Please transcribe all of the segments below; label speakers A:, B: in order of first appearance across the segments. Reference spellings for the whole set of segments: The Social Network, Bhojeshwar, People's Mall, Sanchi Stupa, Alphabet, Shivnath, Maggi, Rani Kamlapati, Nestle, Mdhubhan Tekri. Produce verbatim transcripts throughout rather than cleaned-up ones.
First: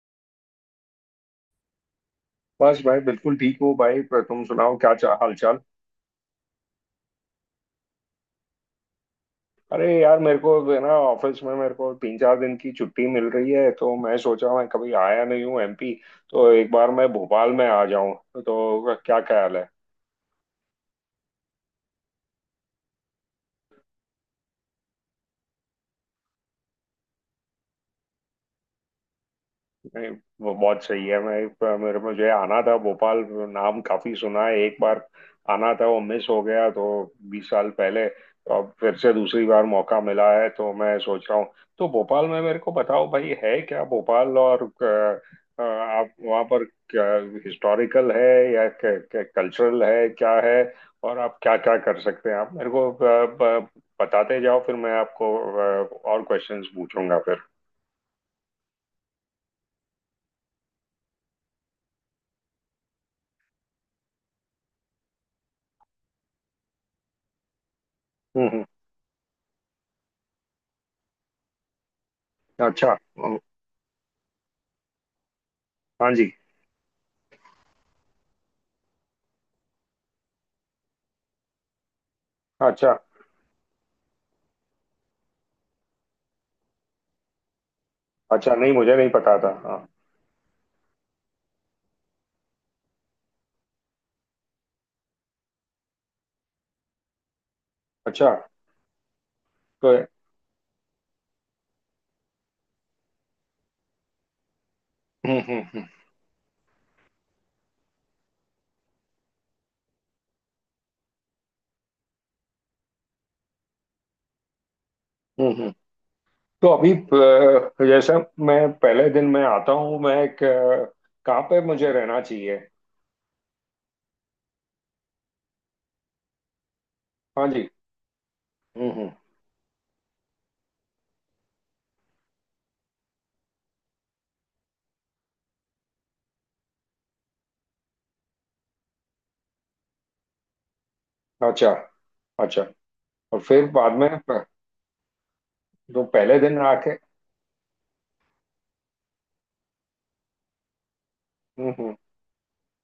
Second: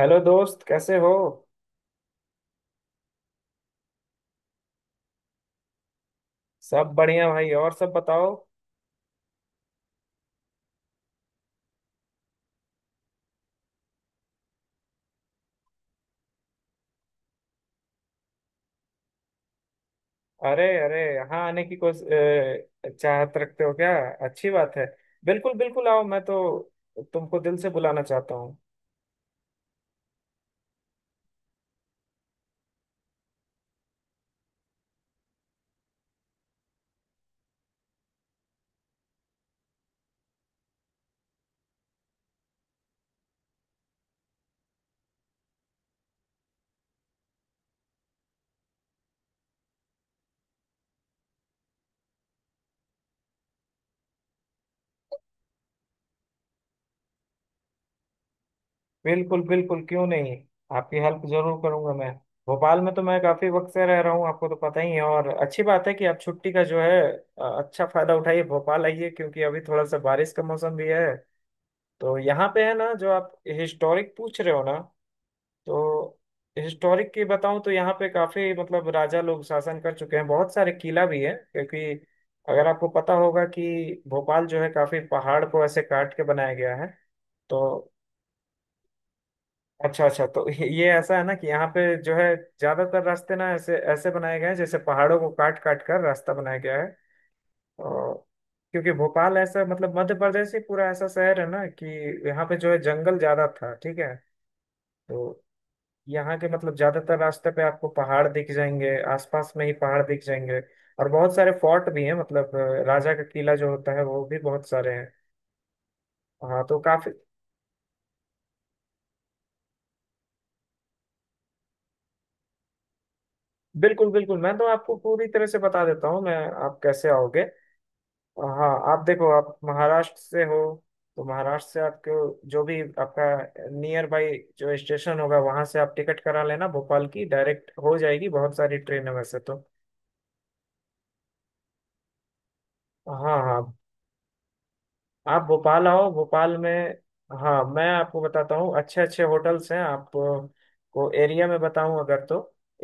A: Hello दोस्त कैसे हो।
B: बस भाई, बिल्कुल ठीक हो भाई। पर तुम सुनाओ, क्या चा, हाल चाल।
A: सब बढ़िया भाई और सब बताओ।
B: अरे यार, मेरे को जो है ना ऑफिस में मेरे को तीन चार दिन की छुट्टी मिल रही है, तो मैं सोचा मैं कभी आया नहीं हूँ एम पी, तो एक बार मैं भोपाल में आ जाऊँ। तो क्या ख्याल है?
A: अरे अरे यहाँ आने की कोस अ, चाहत रखते हो क्या। अच्छी बात है। बिल्कुल बिल्कुल आओ मैं तो तुमको दिल से बुलाना चाहता हूँ।
B: नहीं, वो बहुत सही है। मैं पर मेरे मुझे आना था भोपाल। नाम काफी सुना है, एक बार आना था, वो मिस हो गया, तो बीस साल पहले। तो अब फिर से दूसरी बार मौका मिला है, तो मैं सोच रहा हूँ। तो भोपाल में मेरे को बताओ भाई, है क्या भोपाल, और अ, अ, आप वहाँ पर क्या हिस्टोरिकल है या कल्चरल है क्या है? और आप क्या क्या कर सकते हैं, आप मेरे को अ, ब- बताते जाओ, फिर मैं आपको अ, और क्वेश्चंस पूछूंगा फिर।
A: बिल्कुल बिल्कुल क्यों नहीं। आपकी हेल्प जरूर करूंगा मैं। भोपाल में तो मैं काफी वक्त से रह रहा हूँ आपको तो पता ही है और अच्छी बात है कि आप छुट्टी का जो है अ, अच्छा फायदा उठाइए
B: हम्म।
A: भोपाल आइए क्योंकि अभी थोड़ा सा बारिश का मौसम भी है। तो यहाँ पे
B: हम्म,
A: है ना
B: अच्छा।
A: जो आप हिस्टोरिक पूछ रहे हो ना।
B: हाँ
A: तो
B: जी।
A: हिस्टोरिक की बताऊं तो यहाँ पे काफी मतलब राजा लोग शासन कर चुके हैं बहुत सारे किला भी है क्योंकि अगर आपको
B: अच्छा।
A: पता होगा कि भोपाल जो है काफी पहाड़ को ऐसे काट के बनाया गया है। तो
B: अच्छा, नहीं मुझे नहीं पता था, हाँ।
A: अच्छा अच्छा तो ये ऐसा है ना कि यहाँ पे जो है ज्यादातर रास्ते ना ऐसे ऐसे बनाए गए हैं जैसे पहाड़ों को काट काट कर रास्ता बनाया गया है। और
B: अच्छा।
A: क्योंकि भोपाल ऐसा
B: तो
A: मतलब मध्य प्रदेश ही पूरा ऐसा शहर है ना कि यहाँ पे जो है जंगल ज्यादा था ठीक है।
B: हम्म।
A: तो
B: हम्म। हम्म।
A: यहाँ के मतलब ज्यादातर रास्ते पे आपको पहाड़ दिख जाएंगे आसपास में ही पहाड़ दिख जाएंगे। और बहुत सारे फोर्ट भी हैं मतलब अ, राजा का किला जो होता है वो भी बहुत सारे हैं।
B: हम्म। हम्म।
A: हाँ
B: तो
A: तो
B: अभी
A: काफी।
B: अ, जैसे मैं पहले दिन में आता हूँ, मैं एक अ, कहाँ पे मुझे रहना चाहिए?
A: बिल्कुल बिल्कुल मैं तो आपको पूरी तरह से बता देता हूँ मैं। आप कैसे आओगे।
B: हाँ जी।
A: हाँ
B: हम्म।
A: आप
B: हम्म,
A: देखो आप महाराष्ट्र से हो। तो महाराष्ट्र से आपको जो भी आपका नियर बाई जो स्टेशन होगा वहां से आप टिकट करा लेना भोपाल की डायरेक्ट हो जाएगी बहुत सारी ट्रेन है वैसे तो।
B: अच्छा। अच्छा।
A: हाँ
B: और फिर
A: हाँ।
B: बाद में प-
A: आप भोपाल
B: तो
A: आओ
B: पहले
A: भोपाल
B: दिन आके
A: में। हाँ मैं आपको बताता हूँ अच्छे अच्छे होटल्स हैं आप अ, को एरिया में
B: हम्म। हम्म।
A: बताऊँ अगर तो।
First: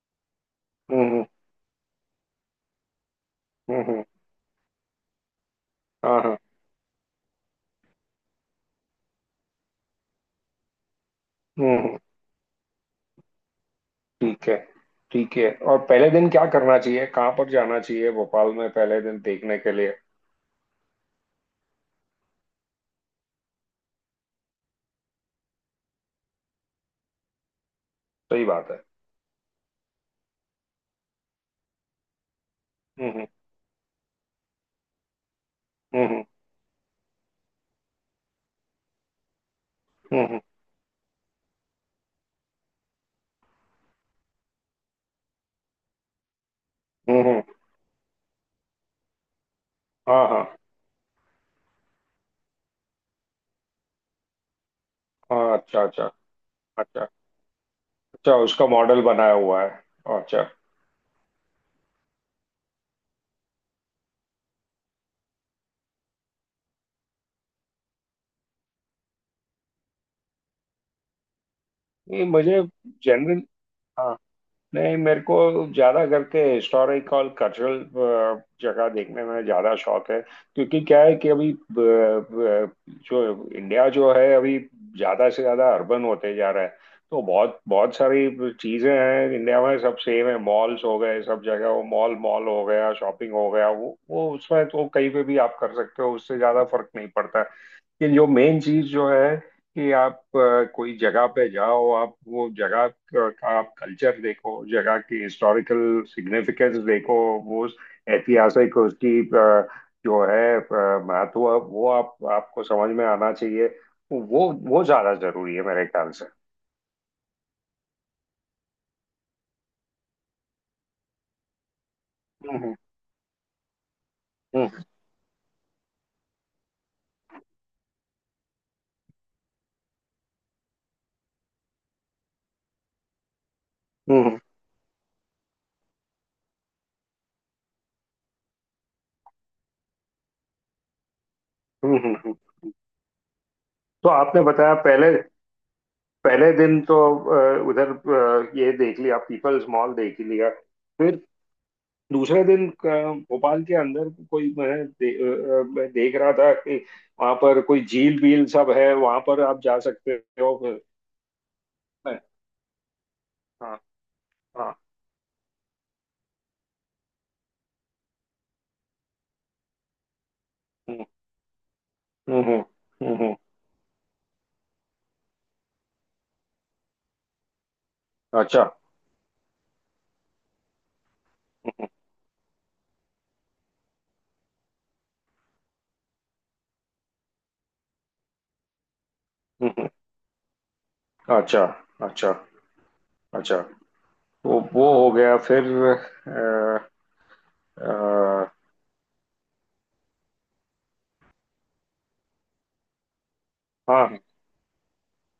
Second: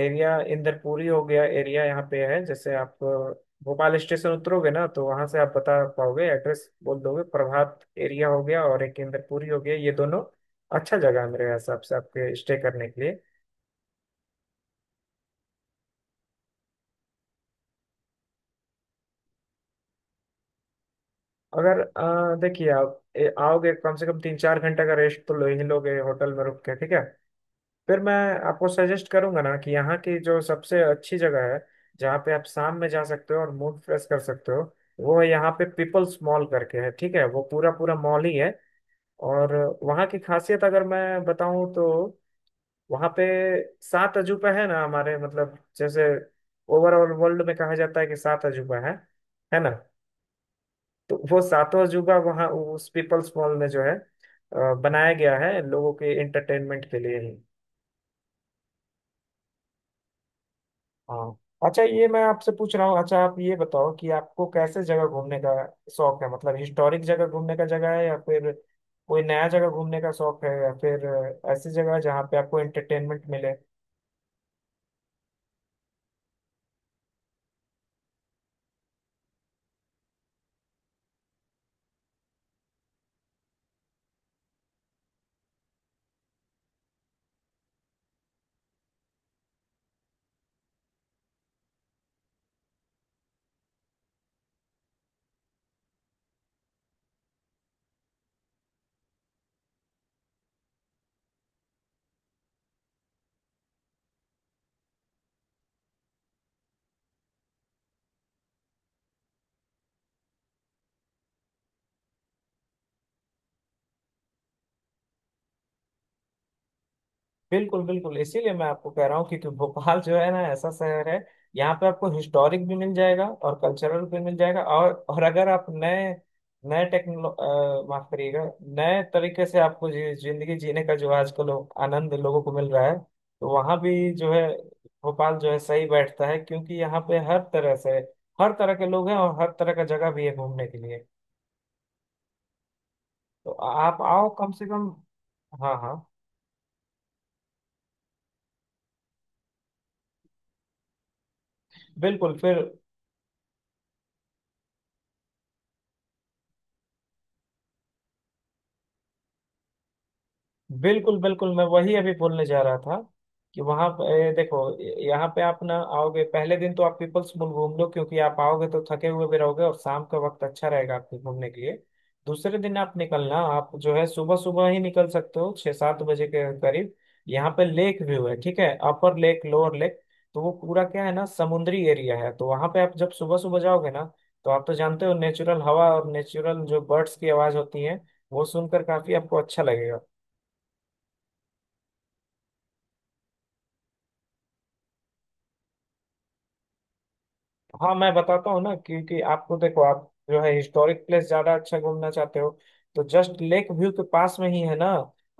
A: एरिया इंदरपुरी हो
B: हम्म।
A: गया एरिया यहाँ पे है जैसे आप अ,
B: हम्म, हम्म,
A: भोपाल
B: हम्म,
A: स्टेशन उतरोगे ना तो वहाँ से आप बता
B: हाँ
A: पाओगे
B: हाँ।
A: एड्रेस बोल दोगे प्रभात एरिया हो गया और एक इंदरपुरी हो गया ये दोनों अच्छा जगह है मेरे
B: हम्म
A: हिसाब से
B: हम्म,
A: आपके स्टे करने के लिए।
B: ठीक है, ठीक है। और पहले दिन क्या करना चाहिए, कहाँ पर जाना चाहिए भोपाल में पहले दिन देखने के लिए?
A: अगर अ, देखिए आप ए, आओगे कम से कम तीन चार घंटे का रेस्ट तो लो ही लोगे होटल में रुक के ठीक है। फिर मैं
B: सही
A: आपको
B: बात है।
A: सजेस्ट करूंगा ना कि यहाँ की जो सबसे अच्छी जगह है जहाँ पे आप शाम में जा
B: हम्म।
A: सकते हो और मूड फ्रेश कर सकते हो। वो है यहाँ पे
B: हम्म। हम्म।
A: पीपल्स मॉल करके है ठीक है वो पूरा पूरा मॉल ही है। और वहाँ की
B: हम्म। हम्म।
A: खासियत अगर मैं बताऊँ तो वहाँ पे सात अजूबा है ना हमारे मतलब जैसे ओवरऑल
B: हम्म,
A: वर्ल्ड
B: हम्म,
A: में कहा जाता है कि सात अजूबा है है ना।
B: हाँ हाँ।
A: तो वो सातों अजूबा वहाँ उस पीपल्स मॉल में जो है अ, बनाया गया
B: हाँ,
A: है
B: अच्छा।
A: लोगों
B: अच्छा।
A: के एंटरटेनमेंट के
B: अच्छा।
A: लिए ही।
B: अच्छा, उसका मॉडल बनाया हुआ है? हाँ, अच्छा।
A: हाँ अच्छा ये मैं आपसे पूछ रहा हूँ अच्छा आप ये बताओ कि आपको कैसे जगह घूमने का शौक है मतलब हिस्टोरिक जगह घूमने का जगह है या फिर कोई नया जगह घूमने का शौक है या फिर ऐसी जगह जहाँ
B: नहीं
A: पे आपको
B: मुझे,
A: एंटरटेनमेंट
B: जनरल।
A: मिले।
B: हाँ। नहीं, मेरे को ज्यादा करके हिस्टोरिकल, कल्चरल जगह देखने में ज्यादा शौक है। क्योंकि क्या है कि अभी ब- ब- जो इंडिया जो है, अभी ज्यादा से ज्यादा अर्बन होते जा रहा है। तो बहुत बहुत सारी चीजें हैं, इंडिया में सब सेम है, मॉल्स हो गए सब जगह, वो मॉल मॉल हो गया, शॉपिंग हो गया। वो वो उसमें तो कहीं पे भी आप कर सकते हो, उससे ज्यादा फर्क नहीं पड़ता। कि जो मेन चीज जो है कि आप अ, कोई जगह पे जाओ, आप वो जगह का का आप कल्चर देखो, जगह की हिस्टोरिकल सिग्निफिकेंस देखो। वो ऐतिहासिक, उसकी अ, जो है अ, महत्व, वो आप आपको समझ में आना चाहिए। वो वो ज्यादा जरूरी है मेरे ख्याल से।
A: बिल्कुल बिल्कुल इसीलिए मैं आपको कह रहा हूँ क्योंकि भोपाल जो है ना ऐसा शहर है यहाँ पे आपको हिस्टोरिक भी
B: हम्म।
A: मिल जाएगा और कल्चरल भी मिल जाएगा
B: हम्म।
A: और और अगर आप नए नए टेक्नोलो अ, माफ करिएगा। नए तरीके से आपको जी, जिंदगी जीने का जो आजकल लो, आनंद लोगों को मिल रहा है तो वहाँ भी जो
B: हम्म।
A: है भोपाल जो है सही बैठता है क्योंकि यहाँ पे हर तरह से हर तरह के लोग हैं और हर तरह का जगह भी है घूमने के लिए।
B: हम्म। हम्म, हम्म।
A: तो आप
B: तो
A: आओ
B: आपने
A: कम से
B: बताया,
A: कम।
B: पहले
A: हाँ हाँ
B: पहले दिन तो अ, उधर अ, ये देख लिया, पीपल्स मॉल देख लिया, फिर
A: बिल्कुल
B: दूसरे
A: फिर
B: दिन क- भोपाल के अंदर कोई, मैं दे, अ, मैं देख रहा था कि वहां पर कोई झील बील सब है, वहां पर आप जा सकते हो मैं-
A: बिल्कुल बिल्कुल मैं वही अभी बोलने जा रहा था कि
B: हाँ
A: वहां पे देखो।
B: हाँ।
A: यहाँ पे आप ना आओगे पहले दिन तो आप पीपल्स मॉल घूम लो क्योंकि आप आओगे तो थके हुए भी रहोगे और शाम का वक्त अच्छा रहेगा
B: हम्म।
A: आपके घूमने के लिए।
B: हम्म।
A: दूसरे
B: हम्म।
A: दिन आप
B: हम्म, हम्म,
A: निकलना आप जो है सुबह सुबह ही निकल सकते हो छः सात बजे के करीब। यहाँ पे लेक व्यू है ठीक
B: अच्छा।
A: है अपर लेक लोअर लेक। तो वो पूरा क्या है ना
B: हम्म।
A: समुद्री
B: हम्म,
A: एरिया है तो वहां पे आप जब सुबह सुबह जाओगे ना तो आप तो जानते हो नेचुरल हवा और नेचुरल जो बर्ड्स की आवाज होती है वो सुनकर काफी आपको अच्छा
B: हम्म, हम्म,
A: लगेगा।
B: अच्छा। अच्छा। अच्छा। तो वो हो गया, फिर
A: हाँ मैं बताता
B: आ,
A: हूँ ना क्योंकि आपको देखो आप जो है हिस्टोरिक प्लेस ज्यादा अच्छा घूमना चाहते हो तो जस्ट लेक व्यू के
B: हाँ।
A: पास में ही है ना।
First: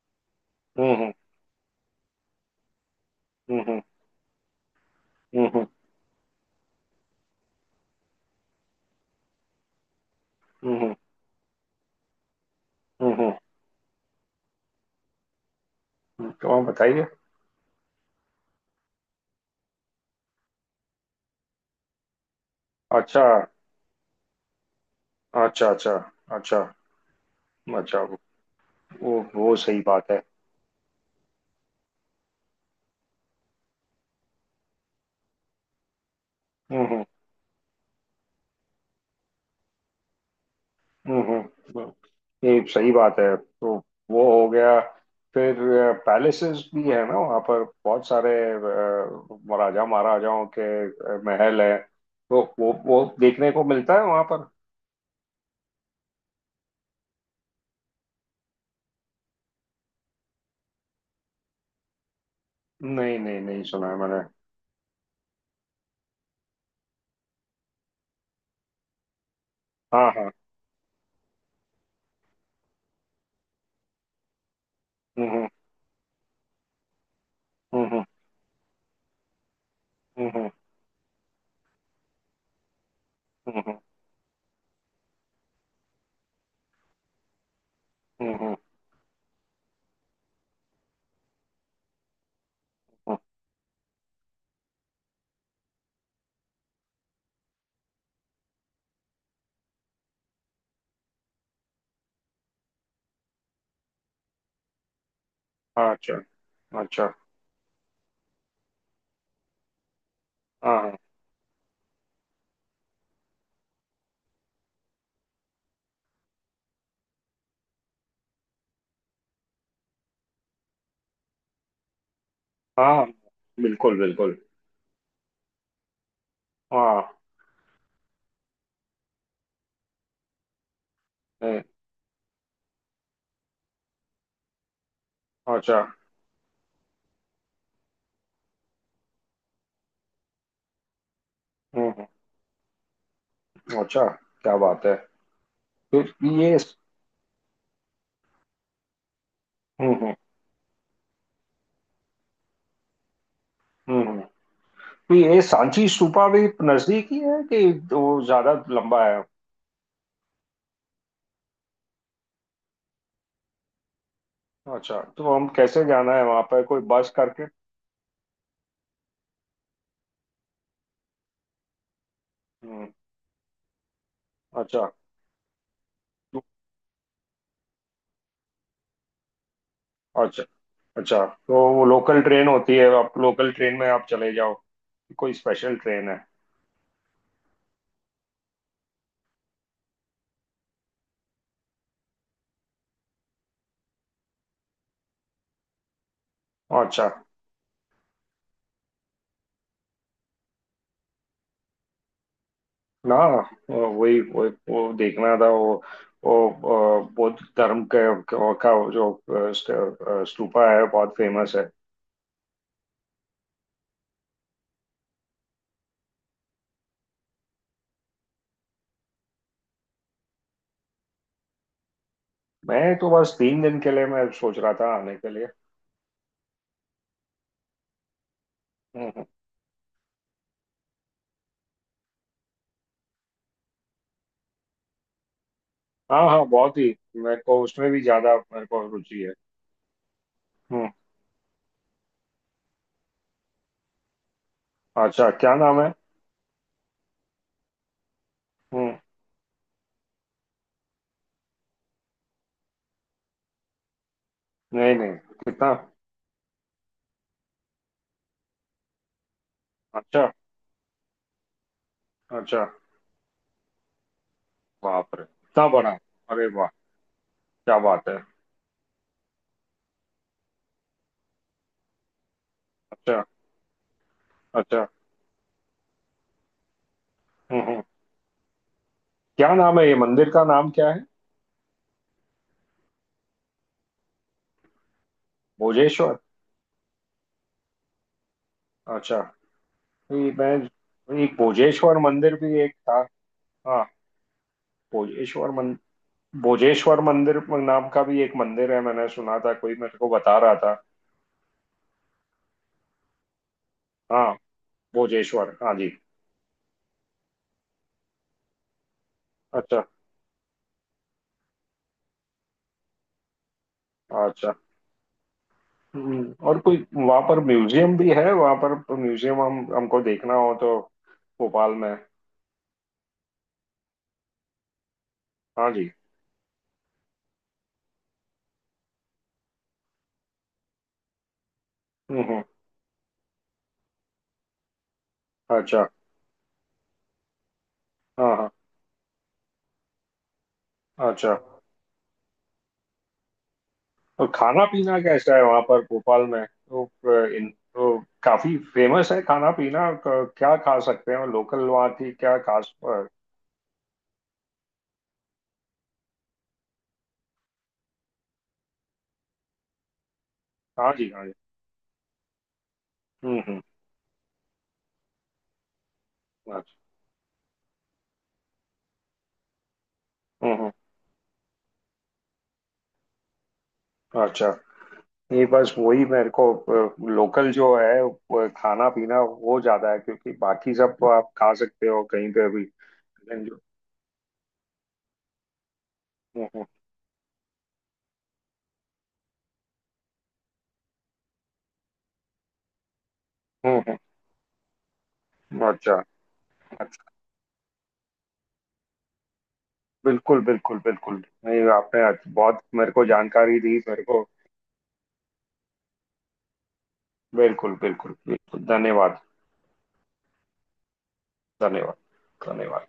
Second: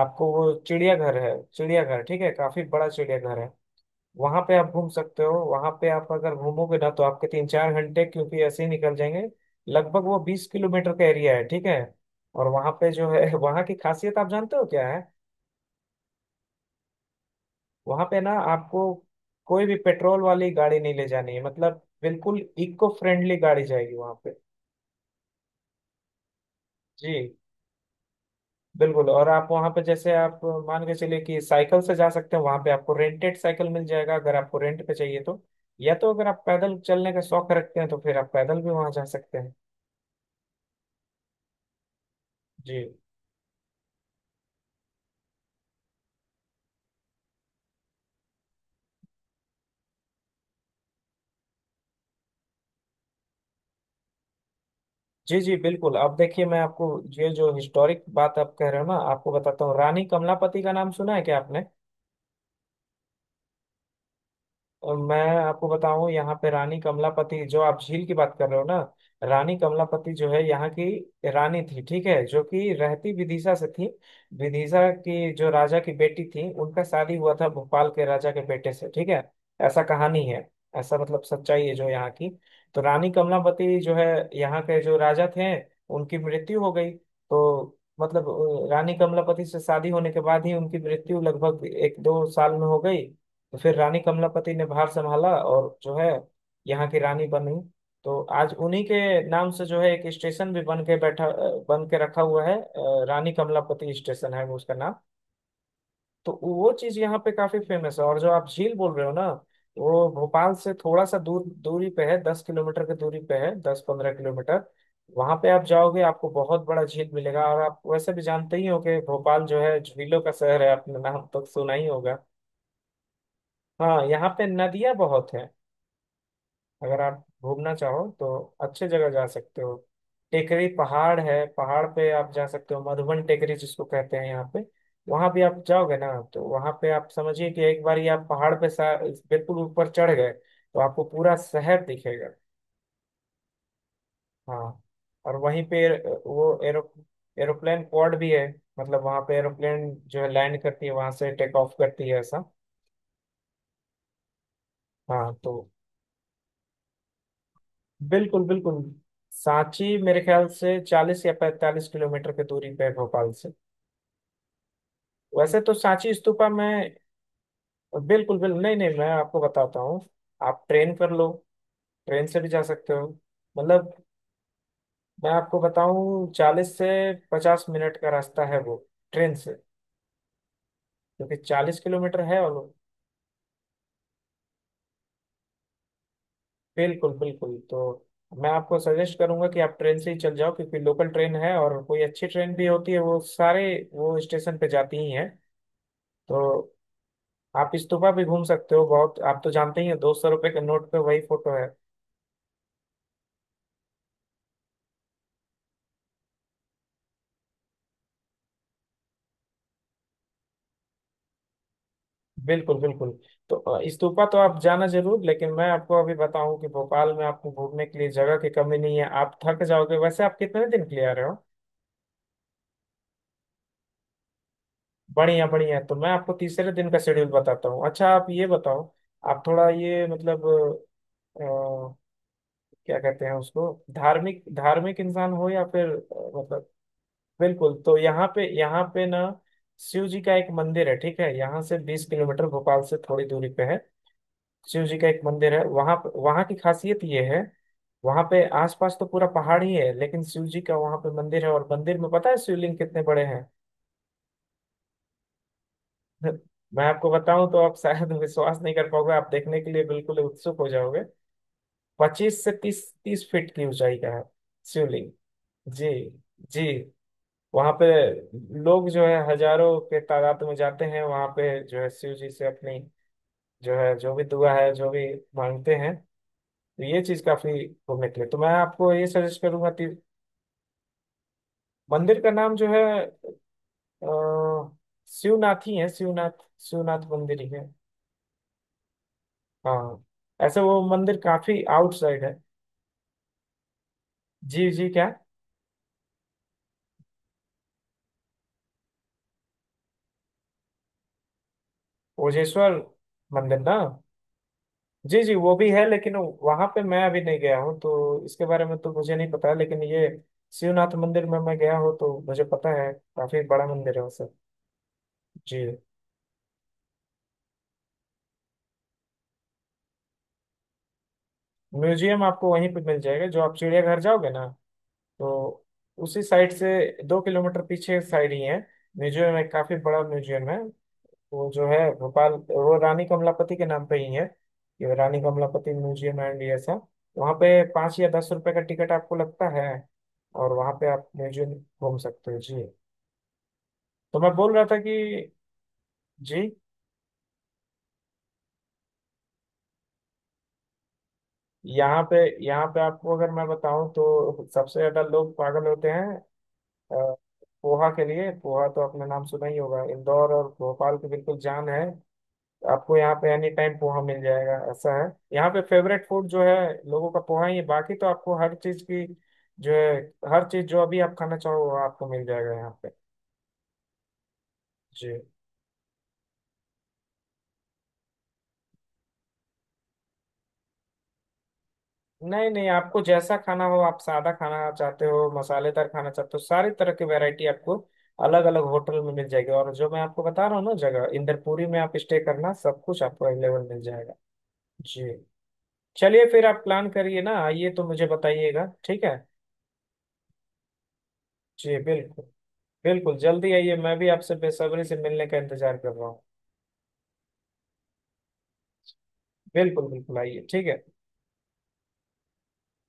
A: आपको वो
B: हम्म। हम्म।
A: चिड़ियाघर है चिड़ियाघर ठीक है काफी बड़ा चिड़ियाघर है
B: हम्म।
A: वहां पे आप घूम सकते हो
B: हम्म। हम्म। हम्म।
A: वहां पे आप अगर घूमोगे ना तो आपके तीन चार घंटे क्योंकि ऐसे ही निकल जाएंगे। लगभग वो बीस किलोमीटर
B: हम्म,
A: का एरिया है ठीक है। और वहां पे जो
B: हम्म, हम्म,
A: है वहां की खासियत आप जानते हो क्या है।
B: हम्म, तो आप बताइए।
A: वहां पे ना आपको कोई भी पेट्रोल वाली गाड़ी नहीं ले जानी है मतलब बिल्कुल इको
B: अच्छा।
A: फ्रेंडली गाड़ी जाएगी वहां पे।
B: अच्छा। अच्छा। अच्छा।
A: जी
B: अच्छा।
A: बिल्कुल
B: वो
A: और आप
B: वो
A: वहां
B: सही
A: पे
B: बात
A: जैसे
B: है।
A: आप मान के चलिए कि साइकिल से जा सकते हैं वहां पे आपको रेंटेड साइकिल मिल जाएगा अगर आपको रेंट पे चाहिए तो या तो अगर आप पैदल
B: हम्म। हम्म,
A: चलने का शौक रखते हैं तो फिर आप पैदल भी वहां जा सकते हैं।
B: हम्म। हम्म, ये
A: जी
B: सही बात है। तो वो हो गया, फिर पैलेसेस भी है ना वहाँ पर, बहुत सारे अ, राजा महाराजाओं के अ, महल है। तो वो वो देखने को मिलता है वहाँ पर?
A: जी। जी बिल्कुल अब देखिए मैं आपको ये जो हिस्टोरिक बात आप कह रहे हो ना आपको बताता हूँ रानी कमलापति का नाम सुना है क्या आपने।
B: नहीं नहीं, नहीं सुना है मैंने।
A: और मैं आपको बताऊं यहाँ पे रानी कमलापति जो आप झील की बात कर रहे हो ना रानी
B: हाँ
A: कमलापति जो
B: हाँ।
A: है यहाँ की रानी थी ठीक है जो कि रहती विदिशा से थी। विदिशा की
B: हम्म।
A: जो राजा की बेटी थी उनका शादी हुआ था
B: हम्म।
A: भोपाल के
B: हम्म।
A: राजा के बेटे से ठीक है। ऐसा कहानी है
B: हम्म।
A: ऐसा मतलब सच्चाई है जो यहाँ की। तो रानी
B: हम्म।
A: कमलापति
B: हम्म।
A: जो है यहाँ के जो राजा थे उनकी मृत्यु हो गई तो मतलब
B: हम्म। हम्म,
A: अ, रानी कमलापति से शादी होने के बाद ही उनकी मृत्यु लगभग एक दो साल में हो गई।
B: हम्म,
A: तो फिर रानी कमलापति ने भार संभाला और जो है यहाँ की रानी बनी। तो आज उन्हीं के नाम से जो है एक स्टेशन भी बन के बैठा अ, बन के रखा हुआ है अ, रानी कमलापति स्टेशन है उसका नाम।
B: हाँ, अच्छा।
A: तो वो चीज
B: अच्छा।
A: यहाँ पे काफी फेमस है और जो आप झील बोल रहे हो ना वो भोपाल से
B: हाँ हाँ।
A: थोड़ा सा दूर दूरी पे है दस किलोमीटर की दूरी पे है दस पंद्रह किलोमीटर। वहां पे आप जाओगे आपको बहुत बड़ा झील मिलेगा और आप वैसे भी जानते ही हो कि भोपाल जो है झीलों का शहर है आपने नाम तो सुना ही होगा।
B: हाँ, हाँ। बिल्कुल
A: हाँ यहाँ
B: बिल्कुल।
A: पे नदियां बहुत हैं। अगर
B: हाँ।
A: आप घूमना चाहो तो अच्छे जगह जा सकते हो। टेकरी पहाड़ है
B: नहीं,
A: पहाड़ पे आप जा सकते हो मधुबन टेकरी जिसको कहते हैं यहाँ पे वहां भी आप
B: अच्छा।
A: जाओगे ना तो वहां पे आप समझिए कि एक बार ही आप पहाड़ पे सा- बिल्कुल ऊपर चढ़ गए तो आपको पूरा शहर
B: हम्म। हम्म,
A: दिखेगा।
B: अच्छा, क्या
A: हाँ
B: बात है?
A: और वहीं पे
B: फिर
A: अ,
B: ये
A: वो एरो एरोप्लेन पॉड भी है मतलब वहां पे एरोप्लेन
B: हम्म। हम्म।
A: जो है लैंड करती है वहां से टेक ऑफ करती है ऐसा।
B: हम्म। तो
A: हाँ
B: ये
A: तो
B: सांची स्तूपा भी नजदीक ही है कि वो
A: बिल्कुल
B: ज्यादा
A: बिल्कुल
B: लंबा है?
A: सांची मेरे ख्याल से चालीस या पैंतालीस किलोमीटर की दूरी पे है भोपाल से।
B: अच्छा, तो हम
A: वैसे तो
B: कैसे
A: सांची
B: जाना है वहां
A: स्तूपा
B: पर, कोई
A: में
B: बस करके?
A: बिल्कुल बिल्कुल नहीं नहीं मैं आपको बताता हूँ आप ट्रेन कर लो ट्रेन से भी जा
B: हम्म,
A: सकते हो मतलब
B: अच्छा।
A: मैं आपको बताऊँ
B: तो-
A: चालीस से पचास मिनट का रास्ता है वो ट्रेन से
B: अच्छा अच्छा,
A: क्योंकि
B: तो
A: चालीस
B: वो
A: किलोमीटर
B: लोकल
A: है
B: ट्रेन
A: और
B: होती है? आप लोकल ट्रेन में आप चले जाओ? कोई स्पेशल ट्रेन है?
A: बिल्कुल बिल्कुल तो मैं आपको सजेस्ट करूंगा कि आप ट्रेन से ही चल जाओ क्योंकि लोकल ट्रेन है और कोई अच्छी ट्रेन भी होती है वो सारे वो स्टेशन पे जाती ही है। तो
B: अच्छा।
A: आप इस्तूफा भी घूम सकते हो बहुत आप तो जानते ही हैं दो सौ रुपए के नोट पे वही फोटो है।
B: ना, वही वही वो देखना था, वो वो अ, बौद्ध धर्म के, का, जो अ, स्ट- अ, स्तूपा है, बहुत फेमस है।
A: बिल्कुल बिल्कुल तो अ, इस्तूफा तो आप जाना जरूर लेकिन मैं आपको अभी बताऊं कि भोपाल में आपको घूमने के लिए जगह की कमी नहीं है आप थक जाओगे वैसे आप कितने दिन के लिए आ रहे हो।
B: मैं तो बस तीन दिन के लिए मैं सोच रहा था आने के
A: बढ़िया
B: लिए।
A: बढ़िया तो मैं आपको तीसरे दिन का शेड्यूल बताता हूँ अच्छा आप ये बताओ
B: हम्म,
A: आप थोड़ा ये मतलब अ, क्या कहते हैं उसको धार्मिक धार्मिक इंसान हो या फिर
B: हाँ
A: अ,
B: हाँ,
A: मतलब।
B: बहुत ही मेरे को
A: बिल्कुल
B: उसमें
A: तो
B: भी
A: यहाँ
B: ज्यादा
A: पे
B: मेरे
A: यहाँ
B: को
A: पे ना
B: रुचि है।
A: शिव जी का एक मंदिर
B: हम्म।
A: है ठीक है यहाँ से बीस किलोमीटर भोपाल से थोड़ी दूरी पे है। शिव जी का एक
B: अच्छा,
A: मंदिर
B: क्या
A: है
B: नाम है?
A: वहाँ पे- वहाँ की खासियत ये है वहाँ पे आसपास
B: हम्म।
A: तो पूरा पहाड़ ही है लेकिन शिव जी का वहाँ पे मंदिर है और मंदिर में पता है शिवलिंग कितने बड़े हैं।
B: नहीं नहीं, कितना?
A: मैं आपको बताऊं तो आप शायद विश्वास नहीं कर पाओगे आप देखने के लिए बिल्कुल
B: अच्छा।
A: उत्सुक हो जाओगे। पच्चीस से
B: अच्छा,
A: तीस तीस फीट की ऊंचाई का है शिवलिंग।
B: बाप रे कितना बड़ा।
A: जी
B: अरे
A: जी
B: वाह,
A: वहाँ
B: क्या
A: पे
B: बात है।
A: लोग जो है हजारों के तादाद में जाते हैं वहाँ पे जो है शिव जी से अपनी
B: अच्छा।
A: जो है जो भी दुआ है
B: अच्छा।
A: जो भी मांगते हैं। तो ये चीज
B: हम्म।
A: काफी
B: हम्म,
A: घूमने के लिए तो मैं आपको ये सजेस्ट
B: क्या
A: करूंगा
B: नाम
A: कि
B: है? ये मंदिर का नाम क्या है?
A: मंदिर का नाम जो है अ, शिवनाथ ही है
B: भोजेश्वर।
A: शिवनाथ शिवनाथ मंदिर ही है।
B: अच्छा,
A: हाँ
B: ये
A: ऐसे वो मंदिर
B: मैं एक
A: काफी
B: भोजेश्वर
A: आउटसाइड है।
B: मंदिर भी एक था, हाँ।
A: जी जी क्या
B: भोजेश्वर मन, भोजेश्वर मंदिर नाम का भी एक मंदिर है, मैंने सुना था, कोई मेरे को बता रहा था।
A: ओजेश्वर मंदिर ना।
B: हाँ,
A: जी जी वो
B: भोजेश्वर,
A: भी
B: हाँ
A: है
B: जी।
A: लेकिन वहां पे मैं अभी नहीं गया हूँ तो इसके बारे में तो मुझे नहीं पता
B: अच्छा।
A: लेकिन ये शिवनाथ मंदिर में मैं गया हूँ तो मुझे पता है काफी बड़ा मंदिर है सर।
B: अच्छा।
A: जी
B: हम्म, और कोई वहां पर म्यूजियम भी है वहां पर? म्यूजियम हम हमको देखना हो तो, भोपाल में?
A: म्यूजियम आपको वहीं पे मिल जाएगा जो आप चिड़ियाघर जाओगे ना तो
B: हाँ जी।
A: उसी साइड से दो किलोमीटर पीछे साइड ही है। म्यूजियम है काफी बड़ा म्यूजियम है वो जो है
B: हम्म।
A: भोपाल
B: हम्म,
A: वो रानी कमलापति के नाम पे ही है। ये रानी कमलापति
B: अच्छा।
A: म्यूजियम एंड ये सब वहाँ पे पाँच या दस
B: हाँ हाँ।
A: रुपए का टिकट आपको लगता है। और वहाँ पे आप
B: अच्छा।
A: म्यूजियम घूम सकते हो जी। तो मैं
B: और
A: बोल रहा
B: खाना
A: था कि
B: पीना कैसा है वहां पर भोपाल
A: जी
B: में? तो अ, इन तो काफी फेमस है, खाना पीना क- क्या खा सकते हैं लोकल वहाँ
A: यहाँ
B: की,
A: पे
B: क्या
A: यहाँ
B: खास
A: पे
B: अ,
A: आपको अगर मैं बताऊँ तो सबसे ज्यादा लोग पागल होते हैं अ, पोहा के लिए पोहा तो आपने नाम सुना ही होगा इंदौर और
B: हाँ
A: भोपाल की
B: जी, हाँ जी।
A: बिल्कुल जान है। आपको यहाँ पे
B: हम्म।
A: एनी
B: हम्म,
A: टाइम पोहा मिल जाएगा ऐसा है। यहाँ पे फेवरेट फूड जो है
B: अच्छा।
A: लोगों का पोहा ही है बाकी तो आपको हर चीज की जो है हर
B: हम्म।
A: चीज
B: हम्म,
A: जो अभी आप खाना चाहो वो आपको मिल जाएगा यहाँ पे।
B: अच्छा।
A: जी
B: नहीं बस वही मेरे को लोकल जो है वो खाना पीना, वो ज्यादा है, क्योंकि बाकी सब आप खा सकते हो कहीं
A: नहीं
B: पे भी।
A: नहीं आपको जैसा
B: डेंगू।
A: खाना हो आप सादा खाना चाहते हो मसालेदार खाना चाहते हो
B: हम्म। हम्म।
A: सारी तरह की वैरायटी आपको अलग अलग होटल में मिल जाएगी और जो मैं आपको बता रहा हूँ ना जगह इंदरपुरी में आप स्टे करना सब कुछ आपको अवेलेबल मिल
B: हम्म,
A: जाएगा। जी
B: हम्म, अच्छा।
A: चलिए फिर आप प्लान
B: अच्छा।
A: करिए ना आइए तो मुझे बताइएगा ठीक है।
B: बिल्कुल बिल्कुल बिल्कुल। नहीं,
A: जी
B: आपने आज
A: बिल्कुल
B: बहुत मेरे को
A: बिल्कुल जल्दी
B: जानकारी
A: आइए
B: दी
A: मैं
B: मेरे
A: भी
B: को।
A: आपसे बेसब्री से मिलने का इंतजार कर रहा हूँ।
B: बिल्कुल बिल्कुल बिल्कुल, धन्यवाद।
A: बिल्कुल बिल्कुल आइए ठीक है।
B: धन्यवाद। धन्यवाद।